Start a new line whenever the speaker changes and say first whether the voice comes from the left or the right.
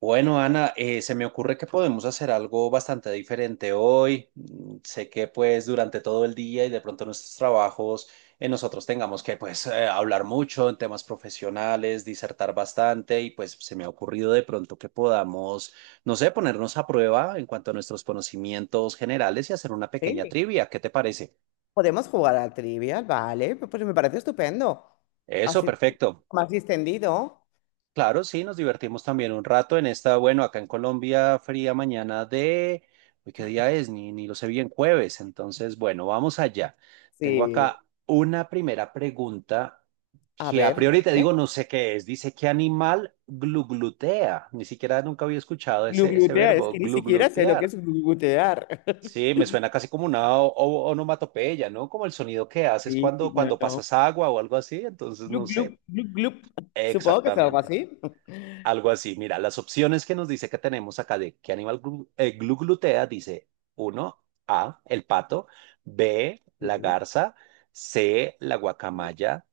right: Bueno, Ana, se me ocurre que podemos hacer algo bastante diferente hoy. Sé que pues durante todo el día y de pronto nuestros trabajos, nosotros tengamos que pues hablar mucho en temas profesionales, disertar bastante y pues se me ha ocurrido de pronto que podamos, no sé, ponernos a prueba en cuanto a nuestros conocimientos generales y hacer una pequeña
left: Sí.
right: trivia. ¿Qué te parece?
left: Podemos jugar a trivial, vale, pues me parece estupendo.
right: Eso,
left: Así
right: perfecto.
left: más distendido.
right: Claro, sí, nos divertimos también un rato en esta, bueno, acá en Colombia, fría mañana de, uy, ¿qué día es? Ni, ni lo sé bien, jueves. Entonces, bueno, vamos allá. Tengo
left: Sí,
right: acá una primera pregunta
left: a
right: que a
left: ver,
right: priori te
left: dime.
right: digo, no sé qué es. Dice, ¿qué animal gluglutea? Ni siquiera nunca había escuchado ese
left: Gluglutear, es
right: verbo,
left: que ni siquiera sé lo que
right: gluglutear.
left: es gluglutear.
right: Sí, me suena casi como una onomatopeya, ¿no? Como el sonido que haces
left: Sí,
right: cuando,
left: no,
right: cuando
left: no.
right: pasas agua o algo así. Entonces, no
left: Glug, glug,
right: sé
left: glug, glug. Supongo que es algo
right: exactamente.
left: así.
right: Algo así. Mira, las opciones que nos dice que tenemos acá de qué animal glutea, dice uno A, el pato, B, la
left: Sí,
right: garza, C, la guacamaya,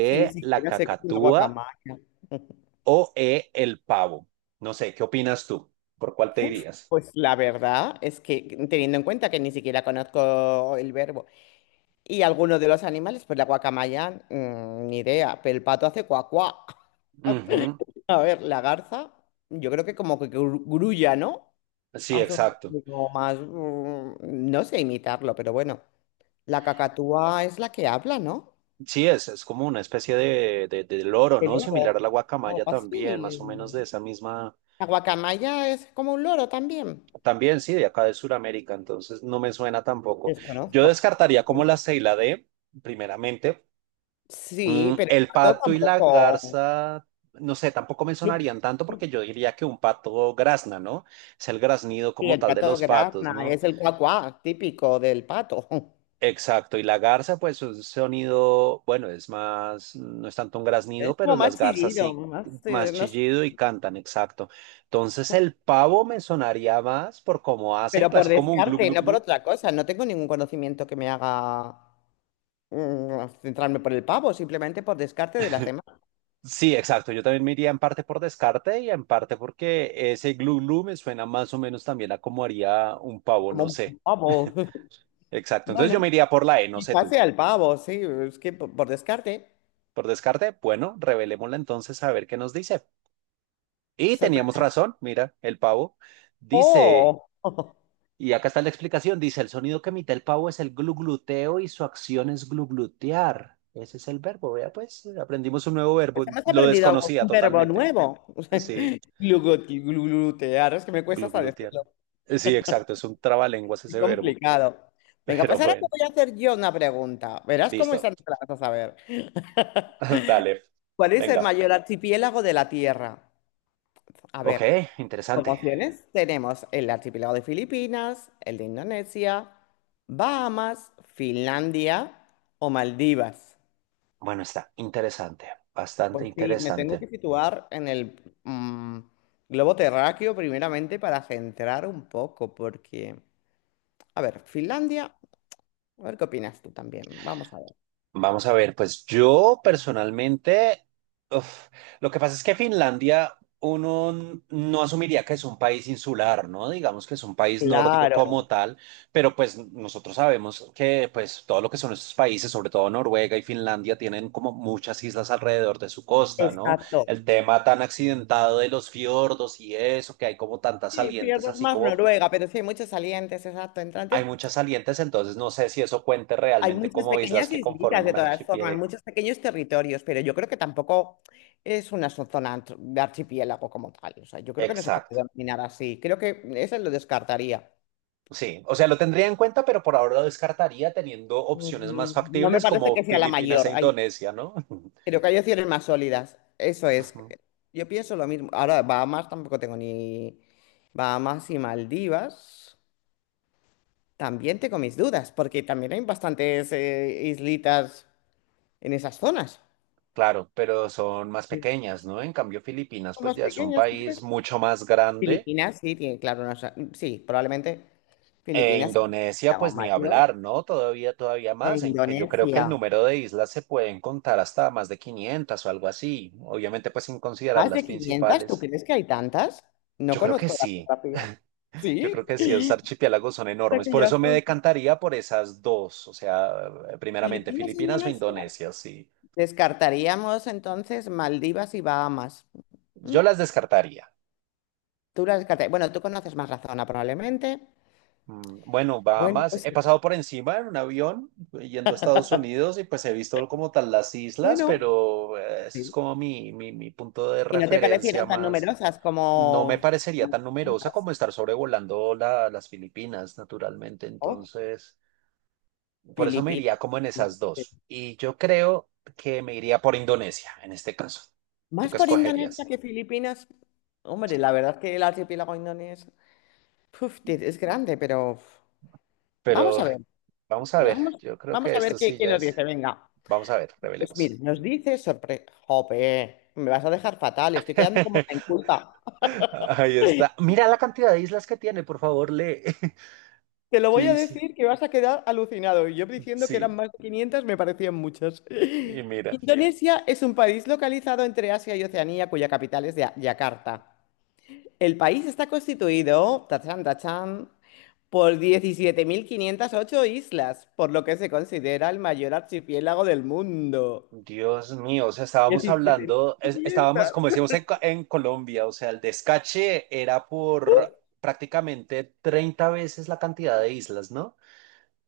left: sí, ni
right: la
left: siquiera sé qué es una
right: cacatúa
left: guacamaya.
right: o E, el pavo. No sé, ¿qué opinas tú? ¿Por cuál te
left: Uf,
right: dirías?
left: pues la verdad es que teniendo en cuenta que ni siquiera conozco el verbo y alguno de los animales, pues la guacamaya, ni idea, pero el pato hace cuacuá.
right: Ujú.
left: A ver, la garza, yo creo que como que grulla, ¿no?
right: Sí,
left: Hace un
right: exacto.
left: poco más, no sé imitarlo, pero bueno. La cacatúa es la que habla, ¿no?
right: Sí, es como una especie de loro,
left: El
right: ¿no? Similar
left: loro,
right: a la
left: o
right: guacamaya también, más
left: así.
right: o menos de esa misma.
left: La guacamaya es como un loro también.
right: También sí, de acá de Sudamérica, entonces no me suena tampoco. Yo
left: Desconozco.
right: descartaría como la C y la D, primeramente.
left: Sí,
right: Mm,
left: pero el
right: el
left: gato
right: pato y la
left: tampoco.
right: garza, no sé, tampoco me
left: Clup,
right: sonarían tanto porque
left: clup.
right: yo diría que un pato grazna, ¿no? Es el graznido
left: Y
right: como
left: el
right: tal de
left: gato
right: los patos,
left: grazna
right: ¿no?
left: es el cuacuá típico del pato.
right: Exacto, y la garza, pues un sonido, bueno, es más, no es tanto un
left: Es
right: graznido, pero
left: como
right: las
left: más
right: garzas
left: chillido,
right: sí,
left: más,
right: más
left: no sé.
right: chillido y cantan, exacto. Entonces el pavo me sonaría más por cómo hacen,
left: Pero por
right: casi como un glu
left: descarte,
right: glu
left: no por
right: glu.
left: otra cosa. No tengo ningún conocimiento que me haga centrarme por el pavo, simplemente por descarte de las demás,
right: Sí, exacto. Yo también me iría en parte por descarte y en parte porque ese glu glu me suena más o menos también a como haría un pavo,
left: como
right: no sé.
left: un pavo.
right: Exacto. Entonces
left: Bueno,
right: yo me iría por la E, no sé
left: quizás
right: tú.
left: sea el pavo, sí, es que por descarte,
right: Por descarte, bueno, revelémosla entonces a ver qué nos dice. Y teníamos
left: sorpresa.
right: razón, mira, el pavo dice,
left: ¡Oh!
right: y acá está la explicación, dice, el sonido que emite el pavo es el glugluteo y su acción es gluglutear. Ese es el verbo, vea pues, aprendimos un nuevo verbo,
left: Pues hemos
right: lo
left: aprendido algo,
right: desconocía
left: un verbo
right: totalmente.
left: nuevo.
right: Sí.
left: Glutear, es que me cuesta hasta
right: Gluglutear.
left: decirlo.
right: Sí, exacto, es un trabalenguas
left: Qué
right: ese verbo,
left: complicado. Venga,
right: pero
left: pues ahora te
right: bueno,
left: voy a hacer yo una pregunta. Verás cómo
right: listo.
left: están las vas a ver.
right: Dale,
left: ¿Cuál es el
right: venga.
left: mayor archipiélago de la Tierra? A
right: Ok,
left: ver. Como
right: interesante.
left: opciones tenemos el archipiélago de Filipinas, el de Indonesia, Bahamas, Finlandia o Maldivas.
right: Bueno, está interesante, bastante
left: Pues sí, me tengo que
right: interesante.
left: situar en el globo terráqueo primeramente para centrar un poco, porque, a ver, Finlandia, a ver qué opinas tú también, vamos a ver.
right: Vamos a ver, pues yo personalmente, uf, lo que pasa es que Finlandia uno no asumiría que es un país insular, ¿no? Digamos que es un país nórdico
left: Claro,
right: como tal, pero pues nosotros sabemos que pues todo lo que son estos países, sobre todo Noruega y Finlandia, tienen como muchas islas alrededor de su costa, ¿no?
left: exacto.
right: El tema tan accidentado de los fiordos y eso, que hay como tantas
left: Sí,
right: salientes,
left: pierdes
right: así
left: más
right: como
left: Noruega, pero sí hay muchos salientes, exacto,
right: hay
left: entrantes.
right: muchas salientes, entonces no sé si eso cuente
left: Hay
right: realmente
left: muchas
right: como islas
left: pequeñas
right: que conformen
left: islitas de
right: un
left: todas formas,
right: archipiélago.
left: muchos pequeños territorios, pero yo creo que tampoco es una zona de archipiélago como tal. O sea, yo creo que no se puede
right: Exacto.
left: denominar así. Creo que eso lo descartaría.
right: Sí, o sea, lo tendría en cuenta, pero por ahora lo descartaría teniendo opciones más
left: Mm, No me
right: factibles
left: parece
right: como
left: que sea la
right: Filipinas
left: mayor.
right: e
left: Hay-
right: Indonesia, ¿no?
left: creo que hay opciones más sólidas. Eso es.
right: Ujú.
left: Yo pienso lo mismo. Ahora, Bahamas tampoco tengo ni... Bahamas y Maldivas. También tengo mis dudas, porque también hay bastantes islitas en esas zonas.
right: Claro, pero son más
left: Sí.
right: pequeñas, ¿no? En cambio, Filipinas
left: Son
right: pues
left: más
right: ya es un
left: pequeñas, ¿no crees?
right: país mucho más grande
left: Filipinas, sí, tiene, claro, no sé, sí, probablemente
right: e
left: Filipinas,
right: Indonesia
left: estamos
right: pues ni
left: mayores,
right: hablar, ¿no? Todavía, todavía
left: e
right: más, en que yo creo que el
left: Indonesia.
right: número de islas se pueden contar hasta más de 500 o algo así, obviamente pues sin considerar
left: ¿Más
right: las
left: de 500? ¿Tú
right: principales.
left: crees que hay tantas? No
right: Yo creo que
left: conozco la
right: sí.
left: geografía.
right: Yo
left: Sí,
right: creo que sí, esos
left: o
right: archipiélagos son
left: sea
right: enormes.
left: que
right: Por eso
left: ya
right: me
left: son
right: decantaría por esas dos. O sea, primeramente
left: Filipinas, e
right: Filipinas o
left: Indonesia.
right: Indonesia, sí.
left: Descartaríamos entonces Maldivas y Bahamas. Mm,
right: Yo las descartaría.
left: Tú las descartarías. Bueno, tú conoces más la zona probablemente.
right: Mm, bueno,
left: Bueno,
right: Bahamas,
left: pues
right: he
left: sí.
right: pasado por encima en un avión yendo a Estados Unidos y pues he visto como tal las islas,
left: Bueno.
right: pero ese es
left: Sí.
right: como mi punto de
left: ¿Y no te
right: referencia
left: parecieran tan
right: más.
left: numerosas
right: No me parecería
left: como
right: tan numerosa como
left: preguntas?
right: estar sobrevolando las Filipinas, naturalmente.
left: Oh,
right: Entonces, por eso me iría
left: Filipinas.
right: como en esas dos. Y yo creo que me iría por Indonesia en este caso. ¿Tú
left: Más
right: qué
left: por Indonesia
right: escogerías?
left: que Filipinas. Hombre, la verdad que el archipiélago indonesio puf, es grande, pero uf, vamos a
right: Pero
left: ver.
right: vamos a ver.
left: Vamos,
right: Yo creo
left: vamos
right: que
left: a ver
right: esto
left: qué,
right: sí
left: qué
right: ya
left: nos dice.
right: es.
left: Venga.
right: Vamos a ver,
left: Pues mira,
right: revelemos.
left: nos dice sorpresa. Jope, me vas a dejar fatal. Estoy quedando como en culpa.
right: Ahí está. Mira la cantidad de islas que tiene, por favor, lee.
left: Te lo
right: Yo
left: voy a
right: dije,
left: decir que vas a quedar alucinado. Y yo diciendo que eran
right: sí,
left: más de 500 me parecían muchas.
right: y mira.
left: Indonesia es un país localizado entre Asia y Oceanía, cuya capital es Yakarta. El país está constituido, tachán, tachán, por 17.508 islas, por lo que se considera el mayor archipiélago del mundo.
right: Dios mío, o sea, estábamos hablando, estábamos,
left: 17.500.
right: como decíamos en Colombia, o sea, el descache era
left: ¡Uf!
right: por prácticamente 30 veces la cantidad de islas, ¿no?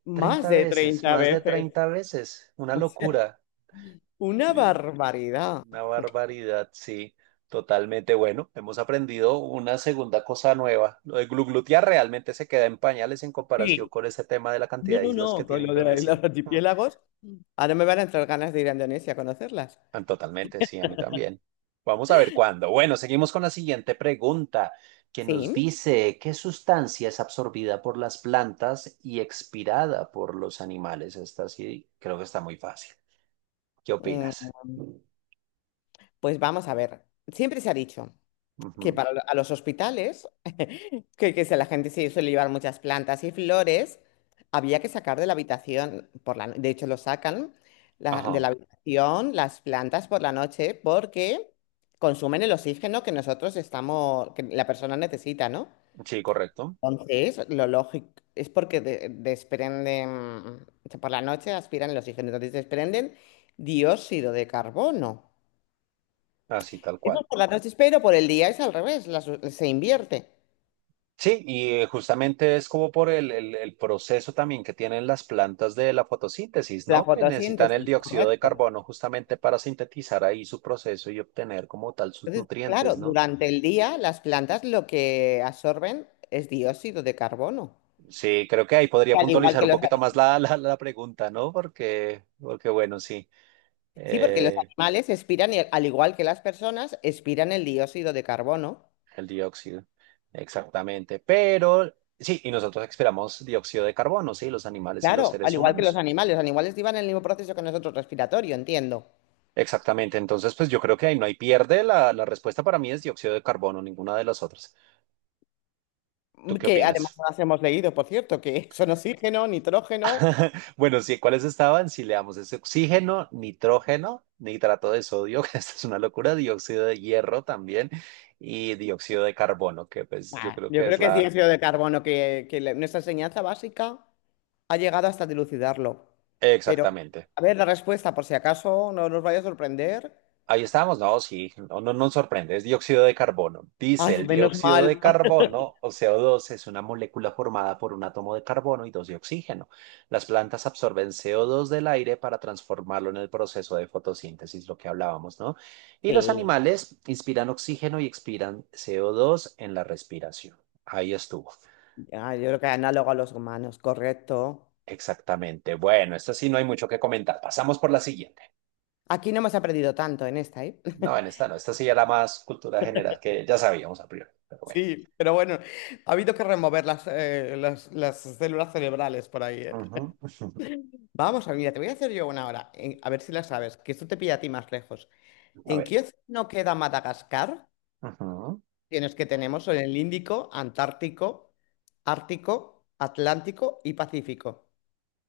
left: Más
right: 30
left: de
right: veces,
left: treinta
right: más de
left: veces.
right: 30 veces, una
left: O sea,
right: locura.
left: una
right: Sí,
left: barbaridad.
right: una barbaridad, sí, totalmente. Bueno, hemos aprendido una segunda cosa nueva. Lo de gluglutear realmente se queda en pañales en comparación
left: Sí.
right: con ese tema de la
left: No,
right: cantidad de
left: no,
right: islas que
left: no, con
right: tiene
left: lo de los
right: Indonesia.
left: archipiélagos. Ahora me van a entrar ganas de ir a Indonesia a conocerlas.
right: Ah, totalmente, sí, a mí también. Vamos a ver cuándo. Bueno, seguimos con la siguiente pregunta, que nos
left: Sí.
right: dice, ¿qué sustancia es absorbida por las plantas y expirada por los animales? Esta sí, creo que está muy fácil. ¿Qué
left: Mm,
right: opinas?
left: Pues vamos a ver. Siempre se ha dicho, que para a los hospitales, que si la gente se suele llevar muchas plantas y flores, había que sacar de la habitación, por la, no- de hecho lo sacan de
right: Ajá,
left: la habitación las plantas por la noche porque consumen el oxígeno que nosotros estamos, que la persona necesita, ¿no?
right: sí, correcto.
left: Entonces, lo lógico es porque desprenden, o sea, por la noche aspiran el oxígeno, entonces desprenden dióxido de carbono.
right: Así tal
left: Eso
right: cual.
left: es por la noche, pero por el día es al revés, se invierte.
right: Sí, y justamente es como por el proceso también que tienen las plantas de la fotosíntesis,
left: La
right: ¿no? Que necesitan el
left: fotosíntesis,
right: dióxido de
left: correcto.
right: carbono justamente para sintetizar ahí su proceso y obtener como tal sus
left: Entonces, claro,
right: nutrientes, ¿no?
left: durante el día las plantas lo que absorben es dióxido de carbono.
right: Sí, creo que ahí podría
left: Al igual
right: puntualizar
left: que
right: un
left: los,
right: poquito más la pregunta, ¿no? Porque, porque bueno, sí,
left: sí, porque los
right: eh,
left: animales expiran, y al igual que las personas, expiran el dióxido de carbono.
right: el dióxido, exactamente. Pero sí, y nosotros expiramos dióxido de carbono, sí, los animales y los
left: Claro, al
right: seres
left: igual que los
right: humanos.
left: animales. Los animales llevan el mismo proceso que nosotros respiratorio, entiendo.
right: Exactamente, entonces pues yo creo que ahí no hay pierde, la respuesta para mí es dióxido de carbono, ninguna de las otras. ¿Tú qué
left: Que además
right: opinas?
left: nos hemos leído, por cierto, que son oxígeno, nitrógeno.
right: Bueno, sí, ¿cuáles estaban? Si leamos es oxígeno, nitrógeno, nitrato de sodio, que esta es una locura, dióxido de hierro también y dióxido de carbono, que pues yo
left: Bah,
right: creo
left: yo
right: que
left: creo
right: es
left: que es
right: la...
left: dióxido de carbono, que nuestra enseñanza básica ha llegado hasta dilucidarlo. Pero,
right: Exactamente.
left: a ver, la respuesta, por si acaso no nos vaya a sorprender.
right: Ahí estábamos, no, sí, no, no nos sorprende, es dióxido de carbono. Dice,
left: Ay,
right: el
left: menos
right: dióxido de
left: mal.
right: carbono o CO2 es una molécula formada por un átomo de carbono y dos de oxígeno. Las plantas absorben CO2 del aire para transformarlo en el proceso de fotosíntesis, lo que hablábamos, ¿no? Y los
left: Sí,
right: animales inspiran oxígeno y expiran CO2 en la respiración. Ahí estuvo.
left: ah, yo creo que análogo a los humanos, correcto.
right: Exactamente. Bueno, esta sí no hay mucho que comentar. Pasamos por la siguiente.
left: Aquí no hemos aprendido tanto en esta, ¿eh?
right: No, en esta no, esta sí era más cultura general que ya sabíamos a priori, pero bueno.
left: Sí, pero bueno, ha habido que remover las células cerebrales por ahí, ¿eh?
right: Ujú.
left: Vamos a ver, mira, te voy a hacer yo una hora, a ver si la sabes, que esto te pilla a ti más lejos.
right: A
left: ¿En
right: ver.
left: qué no queda Madagascar?
right: Ujú.
left: Tienes que tenemos son el Índico, Antártico, Ártico, Atlántico y Pacífico.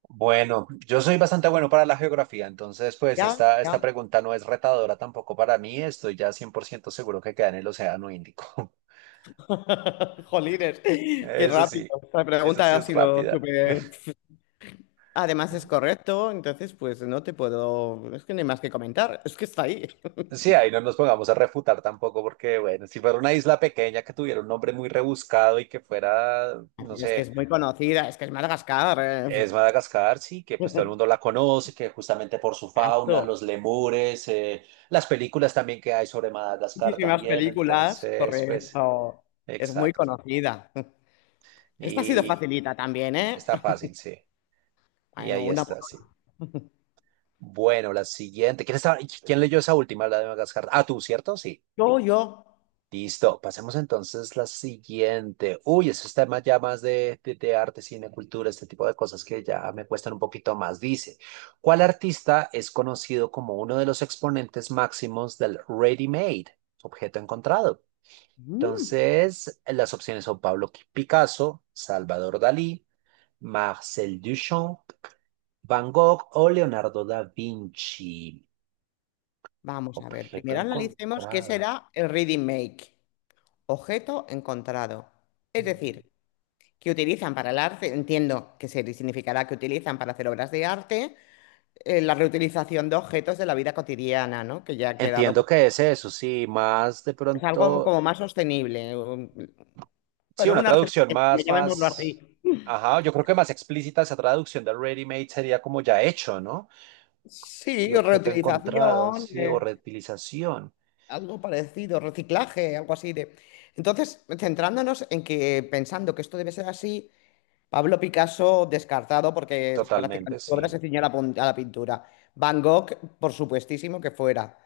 right: Bueno, yo soy bastante bueno para la geografía, entonces pues
left: Ya,
right: esta
left: ya.
right: pregunta no es retadora tampoco para mí, estoy ya 100% seguro que queda en el Océano Índico.
left: Jolines, qué
right: Eso
left: rápido.
right: sí,
left: La
right: eso
left: pregunta
right: sí
left: ha
right: es
left: sido
right: rápida.
left: súper. Además es correcto, entonces pues no te puedo. Es que no hay más que comentar. Es que está ahí.
right: Sí, ahí no nos pongamos a refutar tampoco porque, bueno, si fuera una isla pequeña que tuviera un nombre muy rebuscado y que fuera, no
left: Es que
right: sé,
left: es muy conocida, es que es Madagascar.
right: es Madagascar, sí, que pues todo el mundo la conoce, que justamente por su fauna,
left: Exacto.
right: los lemures, las películas también que hay sobre Madagascar
left: Muchísimas
right: también,
left: películas,
right: entonces, pues,
left: correcto. Es muy
right: exacto.
left: conocida. Esta ha sido
right: Y
left: facilita también, ¿eh?
right: está fácil, sí. Y
left: Bueno,
right: ahí
left: una.
right: está, sí. Bueno, la siguiente. ¿ quién leyó esa última, la de Madagascar? Ah, tú, ¿cierto? Sí.
left: Yo.
right: Listo, pasemos entonces la siguiente. Uy, esos temas ya más de de arte, cine, cultura, este tipo de cosas que ya me cuestan un poquito más. Dice, ¿cuál artista es conocido como uno de los exponentes máximos del ready-made, objeto encontrado?
left: Mm.
right: Entonces, las opciones son Pablo Picasso, Salvador Dalí, Marcel Duchamp, Van Gogh o Leonardo da Vinci.
left: Vamos a ver,
right: Objeto
left: primero analicemos qué
right: encontrado.
left: será el reading make, objeto encontrado. Es decir, que utilizan para el arte, entiendo que se significará que utilizan para hacer obras de arte la reutilización de objetos de la vida cotidiana, ¿no? Que ya ha quedado,
right: Entiendo
left: pues,
right: que es eso, sí, más de
left: es algo
right: pronto,
left: como más sostenible.
right: sí,
left: Bueno,
right: una
left: un arte
right: traducción
left: sostenible,
right: más,
left: llamémoslo así.
right: más, ajá, yo creo que más explícita esa traducción de ready-made sería como ya hecho, ¿no?
left: Sí,
right: Y
left: o
right: objeto encontrado,
left: reutilización,
right: sí, o reutilización,
left: algo parecido, reciclaje, algo así de. Entonces, centrándonos en que pensando que esto debe ser así. Pablo Picasso, descartado porque
right: totalmente,
left: prácticamente su obra
right: sí.
left: se ciñó a la pintura. Van Gogh, por supuestísimo que fuera,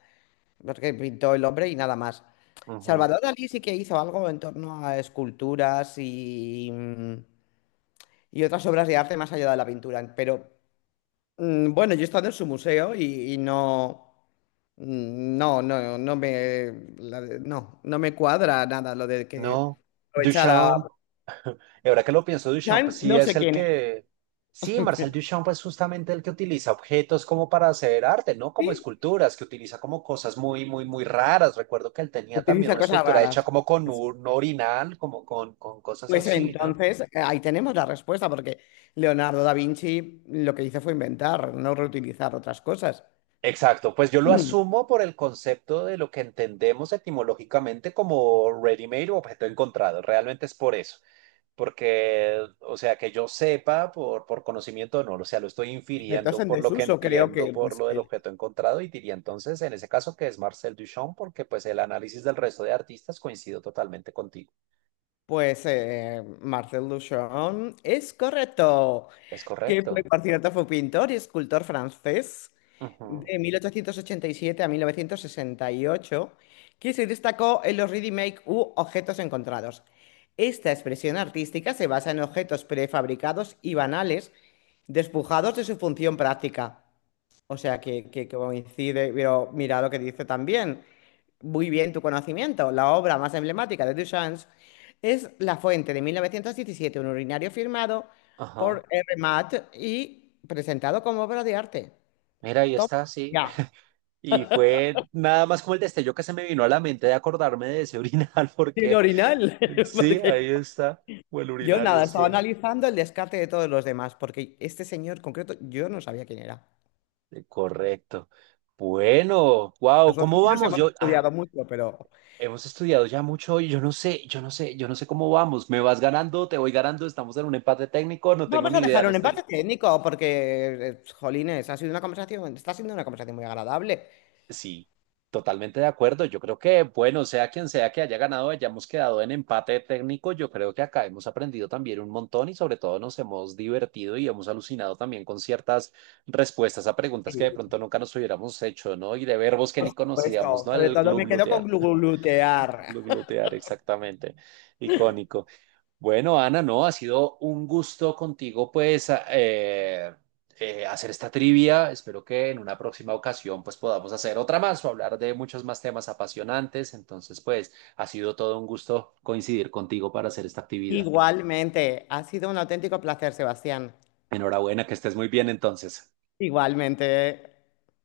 left: porque pintó el hombre y nada más.
right: Ujú.
left: Salvador Dalí sí que hizo algo en torno a esculturas y otras obras de arte más allá de la pintura. Pero bueno, yo he estado en su museo y, no, no, no, no me, no, no me cuadra nada lo de que
right: No,
left: aprovechara.
right: Duchamp y ahora que lo pienso, Duchamp, pues
left: Chan,
right: sí
left: no
right: es
left: sé
right: el
left: quién es.
right: que... Sí, Marcel Duchamp es justamente el que utiliza objetos como para hacer arte, ¿no? Como
left: ¿Sí?
right: esculturas, que utiliza como cosas muy, muy, muy raras. Recuerdo que él tenía también
left: Utiliza
right: una
left: cosas
right: escultura hecha
left: raras.
right: como con un orinal, como con cosas
left: Pues
right: así, ¿no?
left: entonces, ahí tenemos la respuesta, porque Leonardo da Vinci lo que hizo fue inventar, no reutilizar otras cosas.
right: Exacto, pues yo lo
left: Mm,
right: asumo por el concepto de lo que entendemos etimológicamente como ready-made o objeto encontrado. Realmente es por eso. Porque, o sea, que yo sepa por conocimiento, no, o sea, lo estoy
left: Objetos
right: infiriendo
left: en
right: por lo que
left: desuso, creo
right: entiendo,
left: que
right: por
left: pues,
right: lo del objeto encontrado y diría entonces, en ese caso, que es Marcel Duchamp, porque pues el análisis del resto de artistas coincido totalmente contigo.
left: pues, Marcel Duchamp es correcto.
right: Es
left: Que fue,
right: correcto.
left: por cierto, fue pintor y escultor francés
right: Ujú,
left: de 1887 a 1968, que se destacó en los ready-make u objetos encontrados. Esta expresión artística se basa en objetos prefabricados y banales, despojados de su función práctica. O sea, que coincide, pero mira lo que dice también muy bien tu conocimiento. La obra más emblemática de Duchamp es La Fuente de 1917, un urinario firmado
right: ajá.
left: por R. Matt y presentado como obra de arte.
right: Mira, ahí
left: Toma
right: está, sí.
left: ya.
right: Y fue nada más como el destello que se me vino a la mente de acordarme de ese urinal,
left: El
right: porque
left: orinal.
right: sí,
left: Porque-
right: ahí está. O el
left: Yo
right: urinario,
left: nada,
right: sí.
left: estaba analizando el descarte de todos los demás, porque este señor concreto yo no sabía quién era.
right: Correcto. Bueno, wow,
left: Nosotros
right: ¿cómo
left: sí nos
right: vamos?
left: hemos
right: Yo, ah.
left: estudiado mucho, pero
right: Hemos estudiado ya mucho y yo no sé, yo no sé, yo no sé cómo vamos. ¿Me vas ganando? ¿Te voy ganando? ¿Estamos en un empate técnico? No tengo
left: vamos
right: ni
left: a
right: idea,
left: dejar
right: no
left: un empate
right: estoy.
left: técnico, porque, jolines, ha sido una conversación, está siendo una conversación muy agradable.
right: Sí, totalmente de acuerdo. Yo creo que, bueno, sea quien sea que haya ganado, hayamos quedado en empate técnico. Yo creo que acá hemos aprendido también un montón y sobre todo nos hemos divertido y hemos alucinado también con ciertas respuestas a preguntas que de pronto nunca nos hubiéramos hecho, ¿no? Y de verbos que
left: Por
right: ni conocíamos,
left: supuesto,
right: ¿no?
left: sobre
right: El
left: todo me quedo con
right: gluglutear.
left: glutear.
right: Gluglutear, exactamente. Icónico. Bueno, Ana, no, ha sido un gusto contigo, pues, hacer esta trivia. Espero que en una próxima ocasión, pues, podamos hacer otra más o hablar de muchos más temas apasionantes. Entonces, pues, ha sido todo un gusto coincidir contigo para hacer esta actividad.
left: Igualmente, ha sido un auténtico placer, Sebastián.
right: Enhorabuena, que estés muy bien entonces.
left: Igualmente.